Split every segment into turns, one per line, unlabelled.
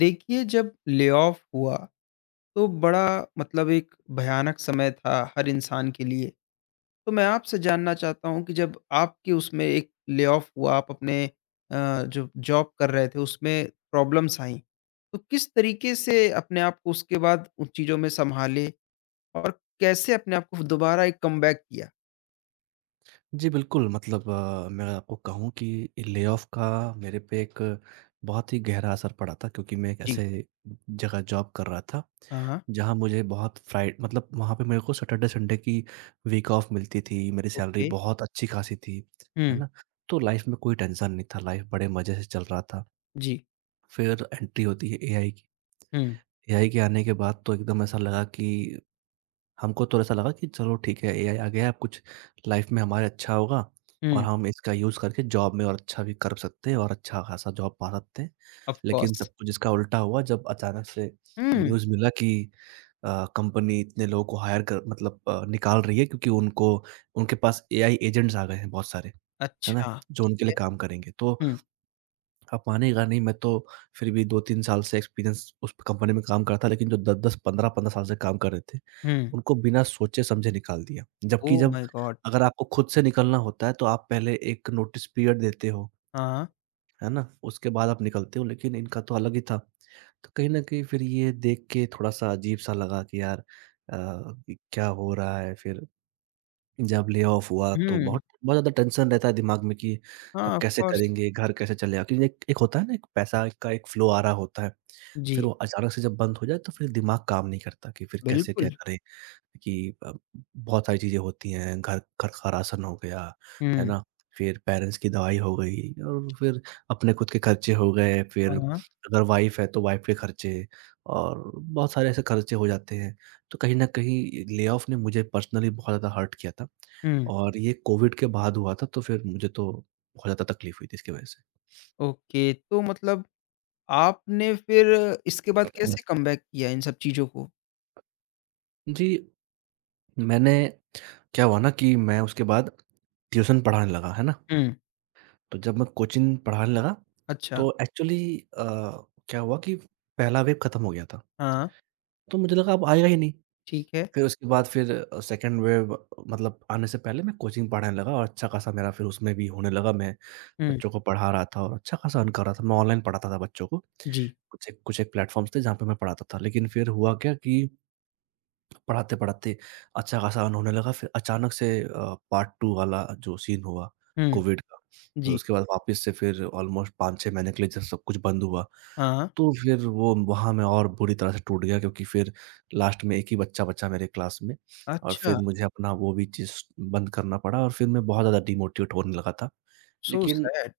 देखिए जब ले-ऑफ हुआ तो बड़ा मतलब एक भयानक समय था हर इंसान के लिए। तो मैं आपसे जानना चाहता हूँ कि जब आपके उसमें एक ले-ऑफ हुआ आप अपने जो जॉब कर रहे थे उसमें प्रॉब्लम्स आईं। तो किस तरीके से अपने आप को उसके बाद उन चीज़ों में सँभाले और कैसे अपने आप को दोबारा एक कमबैक किया?
जी, बिल्कुल मतलब मैं आपको कहूँ कि ले-ऑफ का मेरे पे एक बहुत ही गहरा असर पड़ा था क्योंकि मैं एक
जी।
ऐसे जगह जॉब कर रहा था,
हाँ, हाँ।
जहाँ मुझे बहुत फ्राइ मतलब वहाँ पे मेरे को सैटरडे संडे की वीक ऑफ मिलती थी, मेरी सैलरी
ओके।
बहुत अच्छी खासी थी, है
हुँ।
ना? तो लाइफ़ में कोई टेंशन नहीं था, लाइफ़ बड़े मज़े से चल रहा था।
जी।
फिर एंट्री होती है एआई की,
हुँ,
एआई के आने के बाद तो एकदम ऐसा लगा कि हमको थोड़ा-सा लगा कि चलो ठीक है एआई आ गया है, अब कुछ लाइफ में हमारे अच्छा होगा और
हुँ।
हम इसका यूज़ करके जॉब में और अच्छा भी कर सकते हैं और अच्छा-खासा जॉब पा सकते हैं।
ऑफ़
लेकिन
कोर्स।
सब कुछ इसका उल्टा हुआ जब अचानक से
हुँ।
न्यूज़ मिला कि कंपनी इतने लोगों को हायर कर मतलब निकाल रही है क्योंकि उनको उनके पास एआई एजेंट्स आ गए हैं बहुत सारे, है ना?
अच्छा।
जो
ठीक
उनके
है।
लिए काम करेंगे। तो
हुँ,
अब मानेगा नहीं मैं तो फिर भी 2-3 साल से एक्सपीरियंस उस कंपनी में काम कर रहा था लेकिन जो 10-10, 15-15 साल से काम कर रहे थे,
हुँ।
उनको बिना सोचे समझे निकाल दिया। जबकि
ओह
जब
माय गॉड!
अगर आपको खुद से निकलना होता है तो आप पहले एक नोटिस पीरियड देते हो,
हाँ।
है ना? उसके बाद आप निकलते हो लेकिन इनका तो अलग ही था। तो कहीं न कहीं फिर ये देख के थोड़ा-सा अजीब-सा लगा कि यार कि क्या हो रहा है फिर जब ले ऑफ हुआ तो
हुँ।
बहुत बहुत ज़्यादा टेंशन रहता है दिमाग में कि
हाँ,
अब
ऑफ़
कैसे
कोर्स।
करेंगे, घर कैसे चलेगा? क्योंकि एक एक होता है ना एक पैसा का एक फ्लो आ रहा होता है,
जी,
फिर वो अचानक से जब बंद हो जाए तो फिर दिमाग काम नहीं करता कि फिर कैसे क्या
बिल्कुल।
करें? कि अ, बहुत सारी चीज़ें होती हैं, घर घर का राशन हो गया, है
हुँ।
ना? फिर पेरेंट्स की दवाई हो गई और फिर अपने खुद के खर्चे हो गए, फिर
हाँ।
अगर वाइफ़ है तो वाइफ़ के खर्चे और बहुत सारे ऐसे खर्चे हो जाते हैं। तो कहीं न कहीं ले-ऑफ ने मुझे पर्सनली बहुत ज़्यादा हर्ट किया था
हुँ,
और ये कोविड के बाद हुआ था, तो फिर मुझे तो बहुत ज़्यादा तकलीफ़ हुई थी इसकी वजह से।
ओके तो मतलब आपने फिर इसके बाद कैसे कमबैक किया इन सब चीज़ों को?
जी, मैंने क्या हुआ ना कि मैं उसके बाद ट्यूशन पढ़ाने लगा, है ना?
हुँ।
तो जब मैं कोचिंग पढ़ाने लगा,
अच्छा,
तो एक्चुअली अ, क्या हुआ कि पहला वेव खत्म हो गया था,
हाँ।
तो मुझे लगा अब आएगा ही नहीं।
ठीक है।
फिर उसके बाद फिर सेकंड वेव मतलब आने से पहले मैं कोचिंग पढ़ाने लगा और अच्छा खासा मेरा फिर उसमें भी होने लगा, मैं
हुँ,
बच्चों को पढ़ा रहा था और अच्छा खासा अर्न कर रहा था। मैं ऑनलाइन पढ़ाता था बच्चों को,
जी।
कुछ एक प्लेटफ़ॉर्म्स थे जहाँ पे मैं पढ़ाता था। लेकिन फिर हुआ क्या कि पढ़ाते-पढ़ाते अच्छा खासा अर्न होने लगा, फिर अचानक से पार्ट 2 वाला जो सीन हुआ
हुँ,
कोविड का, तो
जी।
उसके बाद वापस से फिर ऑलमोस्ट 5-6 महीने के लिए जब सब कुछ बंद हुआ,
हाँ।
तो फिर वो वहाँ मैं और बुरी तरह से टूट गया क्योंकि फिर लास्ट में एक ही बच्चा बचा मेरे क्लास में और
अच्छा,
फिर मुझे अपना वो भी चीज़ बंद करना पड़ा और फिर मैं बहुत ज़्यादा डिमोटिवेट होने लगा था।
सो
लेकिन
सैड।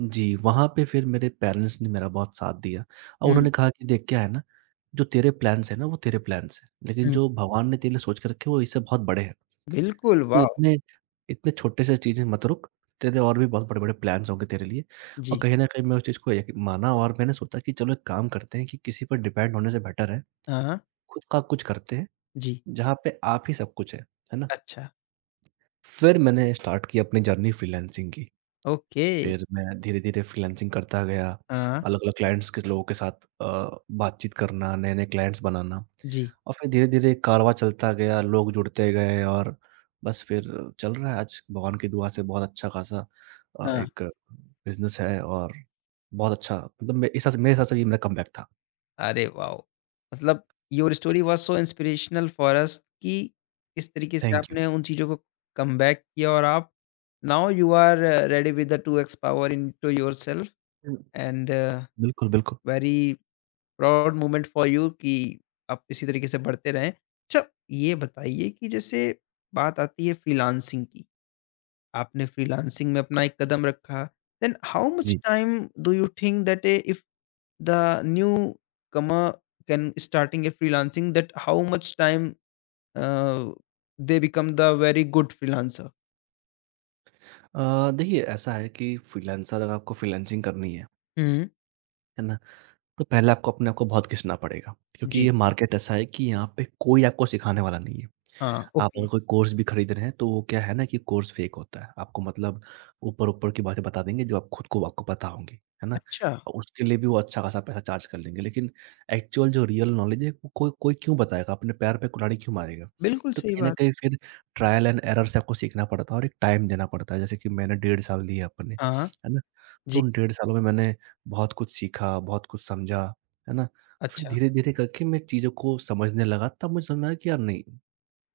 जी, वहाँ पे फिर मेरे पेरेंट्स ने मेरा बहुत साथ दिया और
हुँ,
उन्होंने कहा कि देख क्या है ना, जो तेरे प्लान्स हैं ना वो तेरे प्लान्स हैं, लेकिन
हुँ।
जो भगवान ने तेरे लिए सोच के रखे हैं वो इससे बहुत बड़े हैं।
बिल्कुल,
तो
वाओ!
इतने इतने छोटे से चीज़ में मत रुक, तेरे और भी बहुत बड़े-बड़े प्लान्स होंगे तेरे लिए और
जी।
कहीं न कहीं मैं उस चीज़ को यकी माना और मैंने सोचा कि चलो एक काम करते हैं कि किसी पर डिपेंड होने से बेटर है,
हाँ, हाँ।
खुद का कुछ करते हैं,
जी।
जहाँ पे आप ही सब कुछ है ना?
अच्छा,
फिर मैंने स्टार्ट की अपनी जर्नी फ्रीलांसिंग की।
ओके।
फिर मैं धीरे-धीरे फ्रीलांसिंग करता गया,
हाँ।
अलग-अलग क्लाइंट्स के लोगों के साथ बातचीत करना, नए-नए क्लाइंट्स बनाना
जी,
और फिर धीरे-धीरे कारवाँ चलता गया, लोग जुड़ते गए और बस फिर चल रहा है आज भगवान की दुआ से बहुत अच्छा खासा
हाँ।
एक बिज़नेस है और बहुत अच्छा मतलब मेरे हिसाब से ये मेरा कमबैक था।
अरे वाओ! मतलब your story was so inspirational for us कि किस तरीके से
थैंक यू।
आपने उन चीज़ों को कमबैक किया और आप now you are ready with the 2x power into yourself
हुँ।
एंड
बिल्कुल, बिल्कुल।
Very proud moment for you कि आप इसी तरीके से बढ़ते रहें। अच्छा, ये बताइए कि जैसे बात आती है फ्रीलांसिंग की, आपने फ्रीलांसिंग में अपना एक कदम रखा, देन हाउ मच
जी।
Time do you think that a if the newcomer can starting a freelancing that how much time uh, they become the very good freelancer.
अ, देखिए ऐसा है कि फ्रीलांसर अगर आपको फ्रीलांसिंग करनी
हुँ।
है ना? तो पहले आपको अपने आप को बहुत घिसना पड़ेगा, क्योंकि
जी,
ये मार्केट ऐसा है कि यहाँ पे कोई आपको सिखाने वाला नहीं है।
हाँ,
आप
ओके,
अगर कोई कोर्स भी खरीद रहे हैं तो वो क्या है ना कि कोर्स फ़ेक होता है। आपको मतलब ऊपर-ऊपर की बातें बता देंगे जो आप खुद को आपको पता होंगी, है ना?
अच्छा,
और उसके लिए भी वो अच्छा खासा पैसा चार्ज कर लेंगे, लेकिन एक्चुअल जो रियल नॉलेज है वो कोई कोई क्यों बताएगा? अपने पैर पे कुल्हाड़ी क्यों मारेगा?
बिल्कुल
तो
सही
कहीं न
बात,
कहीं फिर ट्रायल एंड एरर से आपको सीखना पड़ता है और एक टाइम देना पड़ता है, जैसे कि मैंने डेढ़ साल दिए अपने,
हाँ,
है ना? तो
जी,
उन डेढ़ सालों में मैंने बहुत कुछ सीखा, बहुत कुछ समझा, है ना? फिर
अच्छा,
धीरे-धीरे करके मैं चीज़ों को समझने लगा, तब मुझे समझ में आया कि यार नहीं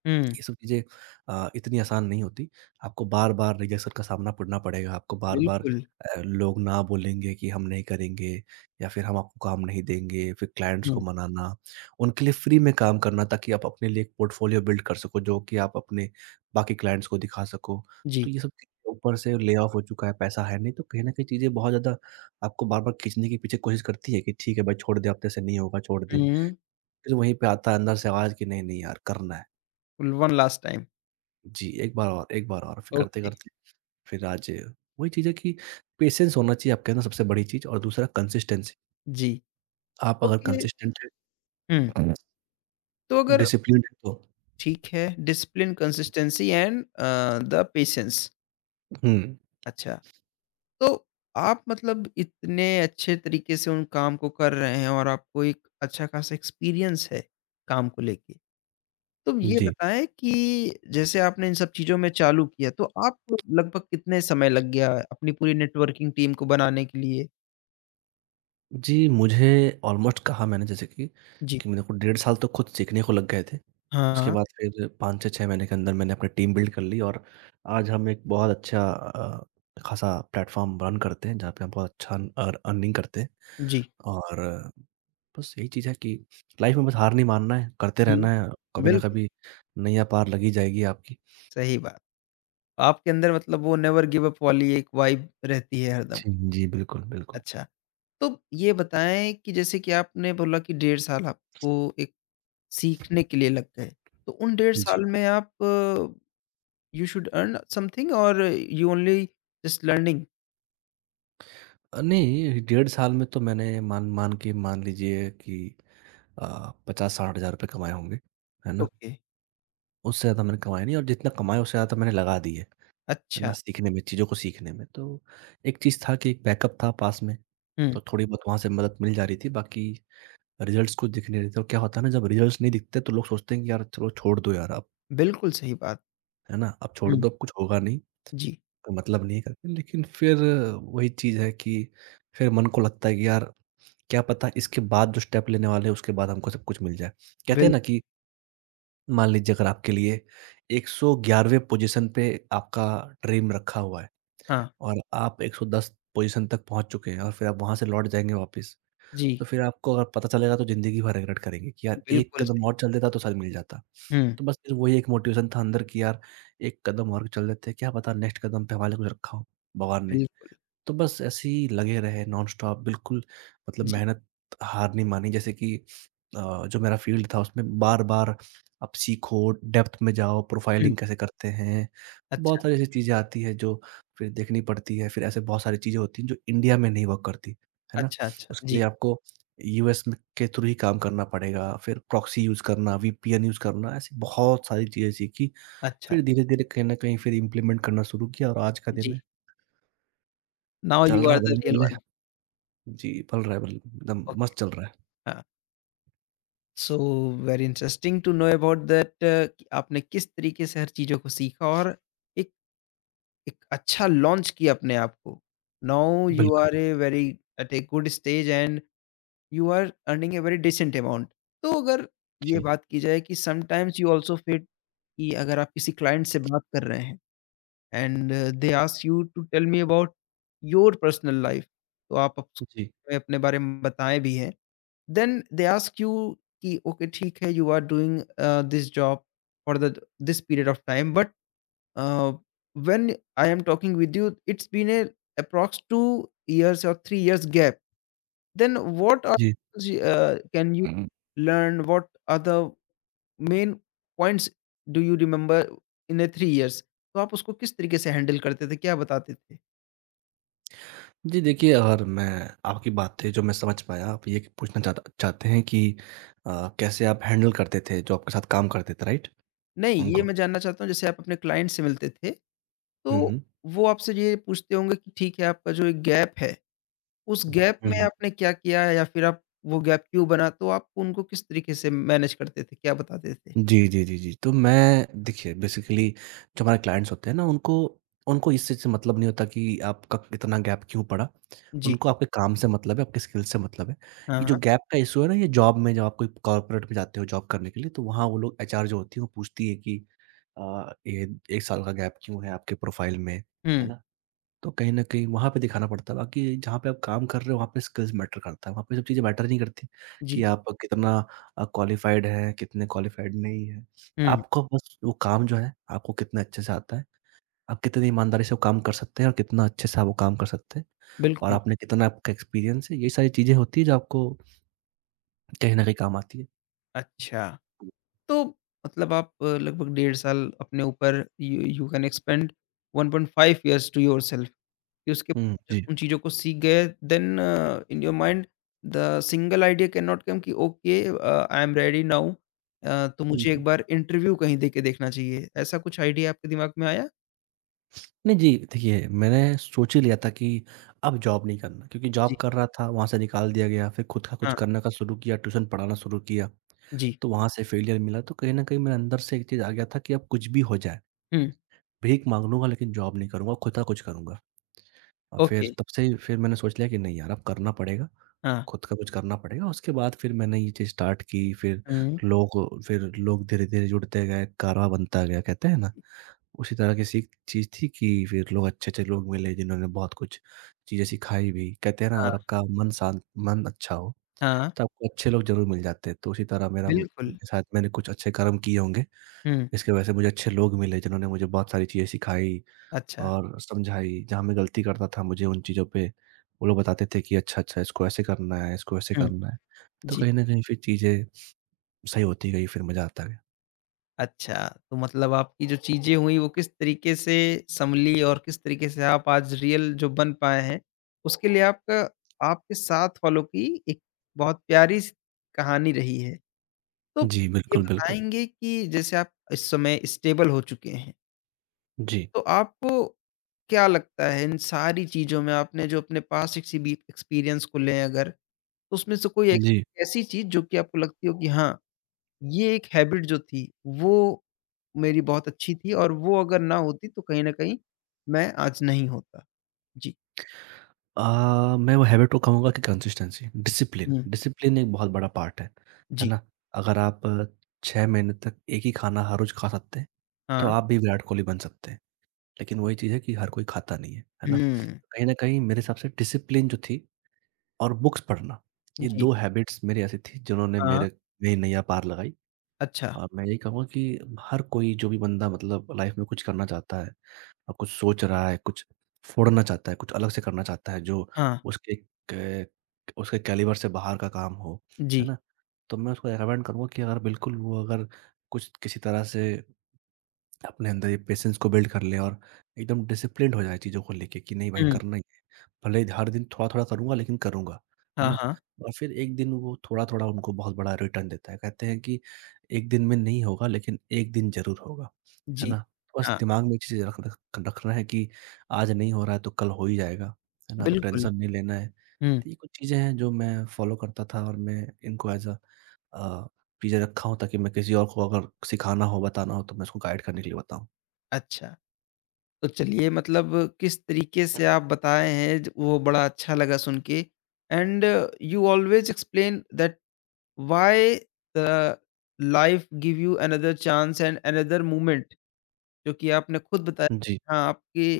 हुँ,
ये सब चीज़ें इतनी आसान नहीं होती। आपको बार-बार रिजेक्शन का सामना पड़ना पड़ेगा, आपको बार-बार
बिल्कुल,
लोग ना बोलेंगे कि हम नहीं करेंगे या फिर हम आपको काम नहीं देंगे, फिर क्लाइंट्स को
हुँ,
मनाना, उनके लिए फ्री में काम करना ताकि आप अपने लिए एक पोर्टफोलियो बिल्ड कर सको, जो कि आप अपने बाकी क्लाइंट्स को दिखा सको।
जी,
तो ये सब चीज़ें ऊपर से ले-ऑफ हो चुका है, पैसा है नहीं, तो कहीं न कहीं चीज़ें बहुत ज़्यादा आपको बार-बार खींचने की पीछे कोशिश करती है कि ठीक है भाई छोड़ दे, अब तेरे से नहीं होगा, छोड़ दे।
हुँ,
फिर वहीं पे आता है अंदर से आवाज़ कि नहीं, नहीं यार करना है।
वन लास्ट टाइम,
जी, एक बार और फिर
ओके,
करते-करते फिर आज वही चीज़ है कि पेशेंस होना चाहिए आपके अंदर सबसे बड़ी चीज़ और दूसरा कंसिस्टेंसी।
जी,
आप अगर
ओके,
कंसिस्टेंट
हुँ,
हैं,
तो अगर
डिसिप्लिन्ड हैं तो
ठीक है discipline, consistency and the patience,
हुँ,
अच्छा। तो आप मतलब इतने अच्छे तरीके से उन काम को कर रहे हैं और आपको एक अच्छा खासा एक्सपीरियंस है काम को लेके। तो ये
जी।
बताएँ कि जैसे आपने इन सब चीज़ों में चालू किया तो आपको लगभग कितने समय लग गया अपनी पूरी नेटवर्किंग टीम को बनाने के लिए?
जी, मुझे ऑलमोस्ट कहा मैंने जैसे कि,
जी।
कि मेरे को डेढ़ साल तो खुद सीखने को लग गए थे। उसके
हाँ।
बाद फिर 5 से 6 महीने के अंदर मैंने अपनी टीम बिल्ड कर ली और आज हम एक बहुत अच्छा खासा प्लेटफ़ॉर्म रन करते हैं, जहाँ पे हम बहुत अच्छा अर अर्निंग करते हैं।
जी।
और बस यही चीज़ है कि लाइफ़ में बस हार नहीं मानना है, करते
हुँ,
रहना है, कभी ना
बिल्कुल,
कभी नैया पार लग ही जाएगी आपकी।
सही बात। आपके अंदर मतलब वो नेवर गिव अप वाली एक वाइब रहती है हरदम।
जी, जी, बिल्कुल, बिल्कुल।
अच्छा, तो ये बताएँ कि जैसे कि आपने बोला कि डेढ़ साल आपको एक सीखने के लिए लग गए। तो उन डेढ़
जी।
साल में आप यू शुड अर्न समथिंग और यू ओनली जस्ट लर्निंग?
नहीं, डेढ़ साल में तो मैंने मान मान के मान लीजिए कि 50-60 हज़ार रुपए कमाए होंगे, है ना?
ओके,
उससे ज़्यादा मैंने कमाए नहीं और जितना कमाया उससे ज़्यादा मैंने लगा दिए, है
अच्छा।
ना? सीखने में, चीज़ों को सीखने में। तो एक चीज़ था कि एक बैकअप था पास में,
हुँ,
तो थोड़ी बहुत वहाँ से मदद मिल जा रही थी, बाकी रिज़ल्ट्स कुछ दिख नहीं रहे थे और क्या होता है ना जब रिज़ल्ट्स नहीं दिखते तो लोग सोचते हैं कि यार चलो छोड़ दो यार अब,
बिल्कुल सही बात।
है ना? अब छोड़
हुँ,
दो, अब कुछ होगा नहीं
जी,
कोई मतलब नहीं करते लेकिन फिर वही चीज़ है कि फिर मन को लगता है कि यार, क्या पता इसके बाद जो स्टेप लेने वाले हैं उसके बाद हमको सब कुछ मिल जाए। कहते हैं ना
बिल्कुल,
कि मान लीजिए अगर आपके लिए 111वें पोज़ीशन पे आपका ड्रीम रखा हुआ है
हाँ,
और आप 110 पोज़ीशन तक पहुँच चुके हैं और फिर आप वहाँ से लौट जाएँगे वापस, तो
जी,
फिर आपको अगर पता चलेगा तो ज़िंदगी भर रिग्रेट करेंगे कि यार एक
बिल्कुल
कदम
सही।
और चल देता तो शायद मिल जाता।
हुँ,
तो बस फिर वही एक मोटिवेशन था अंदर कि यार एक कदम और चल देते, क्या पता नेक्स्ट कदम पे हमारे लिए कुछ रखा हो भगवान ने।
बिल्कुल,
तो बस ऐसे ही लगे रहे नॉनस्टॉप बिल्कुल मतलब
जी,
मेहनत हार नहीं मानी जैसे कि जो मेरा फील्ड था उसमें बार-बार आप सीखो, डेप्थ में जाओ,
हुँ,
प्रोफाइलिंग कैसे करते हैं,
अच्छा,
बहुत सारी ऐसी चीज़ें आती हैं जो फिर देखनी पड़ती है, फिर ऐसे बहुत सारी चीज़ें होती हैं जो इंडिया में नहीं वर्क करती, है ना?
अच्छा, अच्छा,
उसके
जी,
लिए आपको यूएस में के थ्रू ही काम करना पड़ेगा, फिर प्रॉक्सी यूज़ करना, वीपीएन यूज़ करना, ऐसी बहुत सारी चीज़ें सीखी।
अच्छा,
फिर धीरे-धीरे कहीं न कहीं फिर इम्प्लीमेंट करना शुरू किया और आज का दिन
जी,
है,
नाउ
चल
यू
रहा
आर
है
द रियल
बल्ले-बल्ले।
वन,
जी, पल रहा है बिल्कुल, एकदम मस्त
ओके,
चल रहा है।
हाँ। So very interesting to know about that कि आपने किस तरीके से हर चीज़ों को सीखा और एक एक अच्छा लॉन्च किया अपने आप को। नाउ हुँ। यू
बिल्कुल,
are a very at a good stage and you are earning a very decent amount. तो अगर ये
जी,
बात की जाए कि समटाइम्स यू आल्सो फील कि अगर आप किसी क्लाइंट से बात कर रहे हैं and they ask you to tell me about your personal life तो आप अप्स
जी,
में अपने बारे में बताएँ भी हैं। देन दे आस्क यू कि ओके ठीक है you are doing this job for the this period of time but uh, when I am talking with you, it's been a approx 2 years or 3 years gap. Then what are,
जी।
can you
हम्म।
learn? What are the main points do you remember in a 3 years? तो आप उसको किस तरीके से handle करते थे? क्या बताते थे?
जी, देखिए अगर मैं आपकी बातें जो मैं समझ पाया आप ये पूछना चाहता चाहते हैं कि कैसे आप हैंडल करते थे जो आपके साथ काम करते थे, राइट?
नहीं, ये
उनको।
मैं जानना चाहता हूँ जैसे आप अपने क्लाइंट से मिलते थे,
हुँ,
तो
हुँ।
वो आपसे ये पूछते होंगे कि ठीक है आपका जो एक गैप है उस
हुँ,
गैप में
हुँ।
आपने क्या किया है या फिर आप वो गैप क्यों बना? तो आप उनको किस तरीके से मैनेज करते थे? क्या बताते थे?
जी, जी, जी, जी। तो मैं देखिए बेसिकली जो हमारे क्लाइंट्स होते हैं ना उनको उनको इस चीज़ से मतलब नहीं होता कि आपका इतना गैप क्यों पड़ा।
जी।
उनको आपके काम से मतलब है, आपके स्किल से मतलब है।
हाँ,
ये जो
हाँ।
गैप का इश्यू है ना ये जॉब में जब आप कोई कॉर्पोरेट में जाते हो जॉब करने के लिए तो वहाँ वो लोग एचआर जो होती है वो पूछती है कि ये 1 साल का गैप क्यों है आपके प्रोफाइल में, है
हुँ,
ना? तो कहीं न कहीं वहाँ पे दिखाना पड़ता है। बाकी जहाँ पे आप काम कर रहे हो, वहाँ पे स्किल्स मैटर करता है। वहाँ पे ये सब चीज़ें मैटर नहीं करती कि
जी।
आप कितना क्वालिफ़ाइड हैं, कितने क्वालिफ़ाइड नहीं हैं।
हुँ,
आपको बस वो काम जो है, आपको कितना अच्छे से आता है, आप कितनी ईमानदारी से वो काम कर सकते हैं और कितना अच्छे से आप वो काम कर सकते हैं और
बिल्कुल।
आपने कितना आपका एक्सपीरियंस है, ये सारी चीज़ें होती हैं जो आपको कहीं न कहीं काम आती है।
अच्छा, तो मतलब आप लगभग डेढ़ साल अपने ऊपर you you can expend 1.5 years to yourself कि उसके
हुँ,
बाद जब
जी।
उन चीज़ों को सीख गए then in your mind the single idea can not come कि okay I am ready now तो
हुँ,
मुझे एक
हुँ।
बार इंटरव्यू कहीं देके देखना चाहिए। ऐसा कुछ आइडिया आपके दिमाग में आया?
नहीं जी, देखिए मैंने सोच ही लिया था कि अब जॉब नहीं करना क्योंकि जॉब कर रहा था, वहाँ से निकाल दिया गया, फिर खुद का कुछ
हाँ।
करने का शुरू किया, ट्यूशन पढ़ाना शुरू किया,
जी,
तो वहाँ से फेलियर मिला। तो कहीं न कहीं मेरे अंदर से एक चीज़ आ गया था कि अब कुछ भी हो जाए,
हुँ।
भीख माँग लूँगा लेकिन जॉब नहीं करूँगा, खुद का कुछ करूँगा। और फिर
ओके,
तब से ही फिर मैंने सोच लिया कि नहीं यार, अब करना पड़ेगा,
हाँ।
खुद का कुछ करना पड़ेगा। उसके बाद फिर मैंने ये चीज़ स्टार्ट की,
हुँ।
लोग फिर लोग धीरे-धीरे जुड़ते गए, कारवां बनता गया, कहते हैं ना? उसी तरह की सीख चीज़ थी कि फिर लोग अच्छे-अच्छे लोग मिले जिन्होंने बहुत कुछ चीज़ें सिखाई भी। कहते हैं ना
हाँ,
अगर आपका मन शांत मन अच्छा हो,
हाँ,
तो आपको अच्छे लोग ज़रूर मिल जाते हैं। तो उसी तरह मेरा म
बिल्कुल।
शायद मैंने कुछ अच्छे कर्म किए होंगे,
हुँ।
इसकी वजह से मुझे अच्छे लोग मिले जिन्होंने मुझे बहुत सारी चीज़ें सिखाई
अच्छा।
और समझाई। जहाँ मैं गलती करता था मुझे उन चीज़ों पे वो लोग बताते थे कि अच्छा-अच्छा इसको ऐसे करना है, इसको ऐसे
हुँ,
करना है। तो
जी।
कहीं न कहीं फिर चीज़ें सही होती गई, फिर मज़ा आता गया।
अच्छा, तो मतलब आपकी जो चीज़ें हुई वो किस तरीके से सँभली और किस तरीके से आप आज रियल जो बन पाए हैं, उसके लिए आपका आपके साथ वालों की एक बहुत प्यारी सी कहानी रही है। तो
जी,
ये
बिल्कुल, बिल्कुल।
बताएँगे कि जैसे आप इस समय स्टेबल हो चुके हैं,
जी।
तो आपको क्या लगता है इन सारी चीज़ों में आपने जो अपने पास एक सीबी एक्सपीरियंस को लें अगर, तो उसमें से कोई एक
जी।
ऐसी चीज़ जो कि आपको लगती हो कि हाँ, ये एक हैबिट जो थी, वो मेरी बहुत अच्छी थी और वो अगर ना होती तो कहीं न कहीं मैं आज नहीं होता। जी।
मैं वो हैबिट को कहूँगा कि कंसिस्टेंसी, डिसिप्लिन,
हुँ,
डिसिप्लिन एक बहुत बड़ा पार्ट है
जी।
ना? अगर आप 6 महीने तक एक ही खाना हर रोज़ खा सकते हैं, तो
हाँ।
आप भी विराट कोहली बन सकते हैं। लेकिन वही चीज़ है कि हर कोई खाता नहीं है, है ना?
हुँ।
कहीं न कहीं मेरे हिसाब से डिसिप्लिन जो थी और बुक्स पढ़ना, ये
जी।
2 हैबिट्स मेरी ऐसी थी जिन्होंने
हाँ।
मेरे मेरी नैया पार लगाई
अच्छा।
और मैं यही कहूँगा कि हर कोई जो भी बंदा मतलब लाइफ़ में कुछ करना चाहता है कुछ सोच रहा है, कुछ फोड़ना चाहता है, कुछ अलग से करना चाहता है जो
हाँ।
उसके क उसके कैलिबर से बाहर का काम हो, है
जी।
ना? तो मैं उसको रिकमेंड करूँगा कि अगर बिल्कुल वो अगर कुछ किसी तरह से अपने अंदर ये पेशेंस को बिल्ड कर ले और एकदम डिसिप्लिन्ड हो जाए चीज़ों को लेके कि नहीं भाई
हुँ।
करना ही भले ही हर दिन थोड़ा-थोड़ा करूँगा लेकिन करूँगा, है
हाँ,
ना?
हाँ।
और फिर एक दिन वो थोड़ा-थोड़ा उनको बहुत बड़ा रिटर्न देता है। कहते हैं कि एक दिन में नहीं होगा लेकिन एक दिन ज़रूर होगा, है
जी।
ना? बस
हाँ,
दिमाग में ये चीज़ें रख रख रखना है कि आज नहीं हो रहा है तो कल हो ही जाएगा, है ना? तो
बिल्कुल।
टेंशन नहीं लेना है।
हुँ।
तो ये कुछ चीज़ें हैं जो मैं फॉलो करता था और मैं इनको एज़ अ अ, चीज़ें रखा हूँ ताकि मैं किसी और को अगर सिखाना हो, बताना हो तो मैं उसको गाइड करने के लिए बताऊँ।
अच्छा। तो चलिए मतलब किस तरीके से आप बताए हैं ज वो बड़ा अच्छा लगा सुन के and you always explain that why the life give you another chance and another moment जो कि आपने खुद बताया,
जी।
हाँ, आपके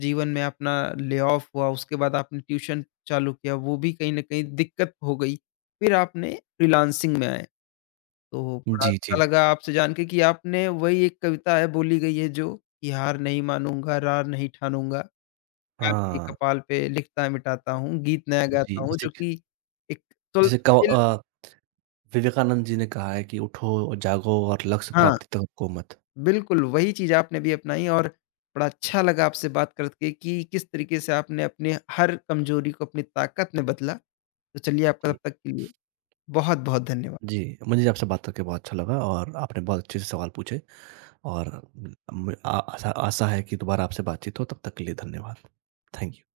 जीवन में अपना ले-ऑफ हुआ, उसके बाद आपने ट्यूशन चालू किया, वो भी कहीं न कहीं दिक्कत हो गई। फिर आपने फ्रीलांसिंग में आए। तो बड़ा
जी,
अच्छा
जी।
लगा आपसे जान के कि आपने वही एक कविता है, बोली गई है जो कि हार नहीं मानूँगा, रार नहीं ठानूँगा, काल के
हाँ।
कपाल पे लिखता मिटाता हूँ, गीत नया
जी,
गाता हूँ,
जैसे
जो कि एक
जैसे कव
तुलसिल,
अ विवेकानंद जी ने कहा है कि उठो और जागो और लक्ष्य
हाँ।
प्राप्ति तक रुको मत।
बिल्कुल, वही चीज़ आपने भी अपनाई और बड़ा अच्छा लगा आपसे बात करके कि किस तरीके से आपने अपने हर कमज़ोरी को अपनी ताकत में बदला। तो चलिए आपका तब
जी,
तक के लिए बहुत-बहुत धन्यवाद।
जी, मुझे आपसे बात करके बहुत अच्छा लगा और आपने बहुत अच्छे से सवाल पूछे और म आ आशा आशा है कि दोबारा आपसे बातचीत हो, तब तक के लिए धन्यवाद। Thank you.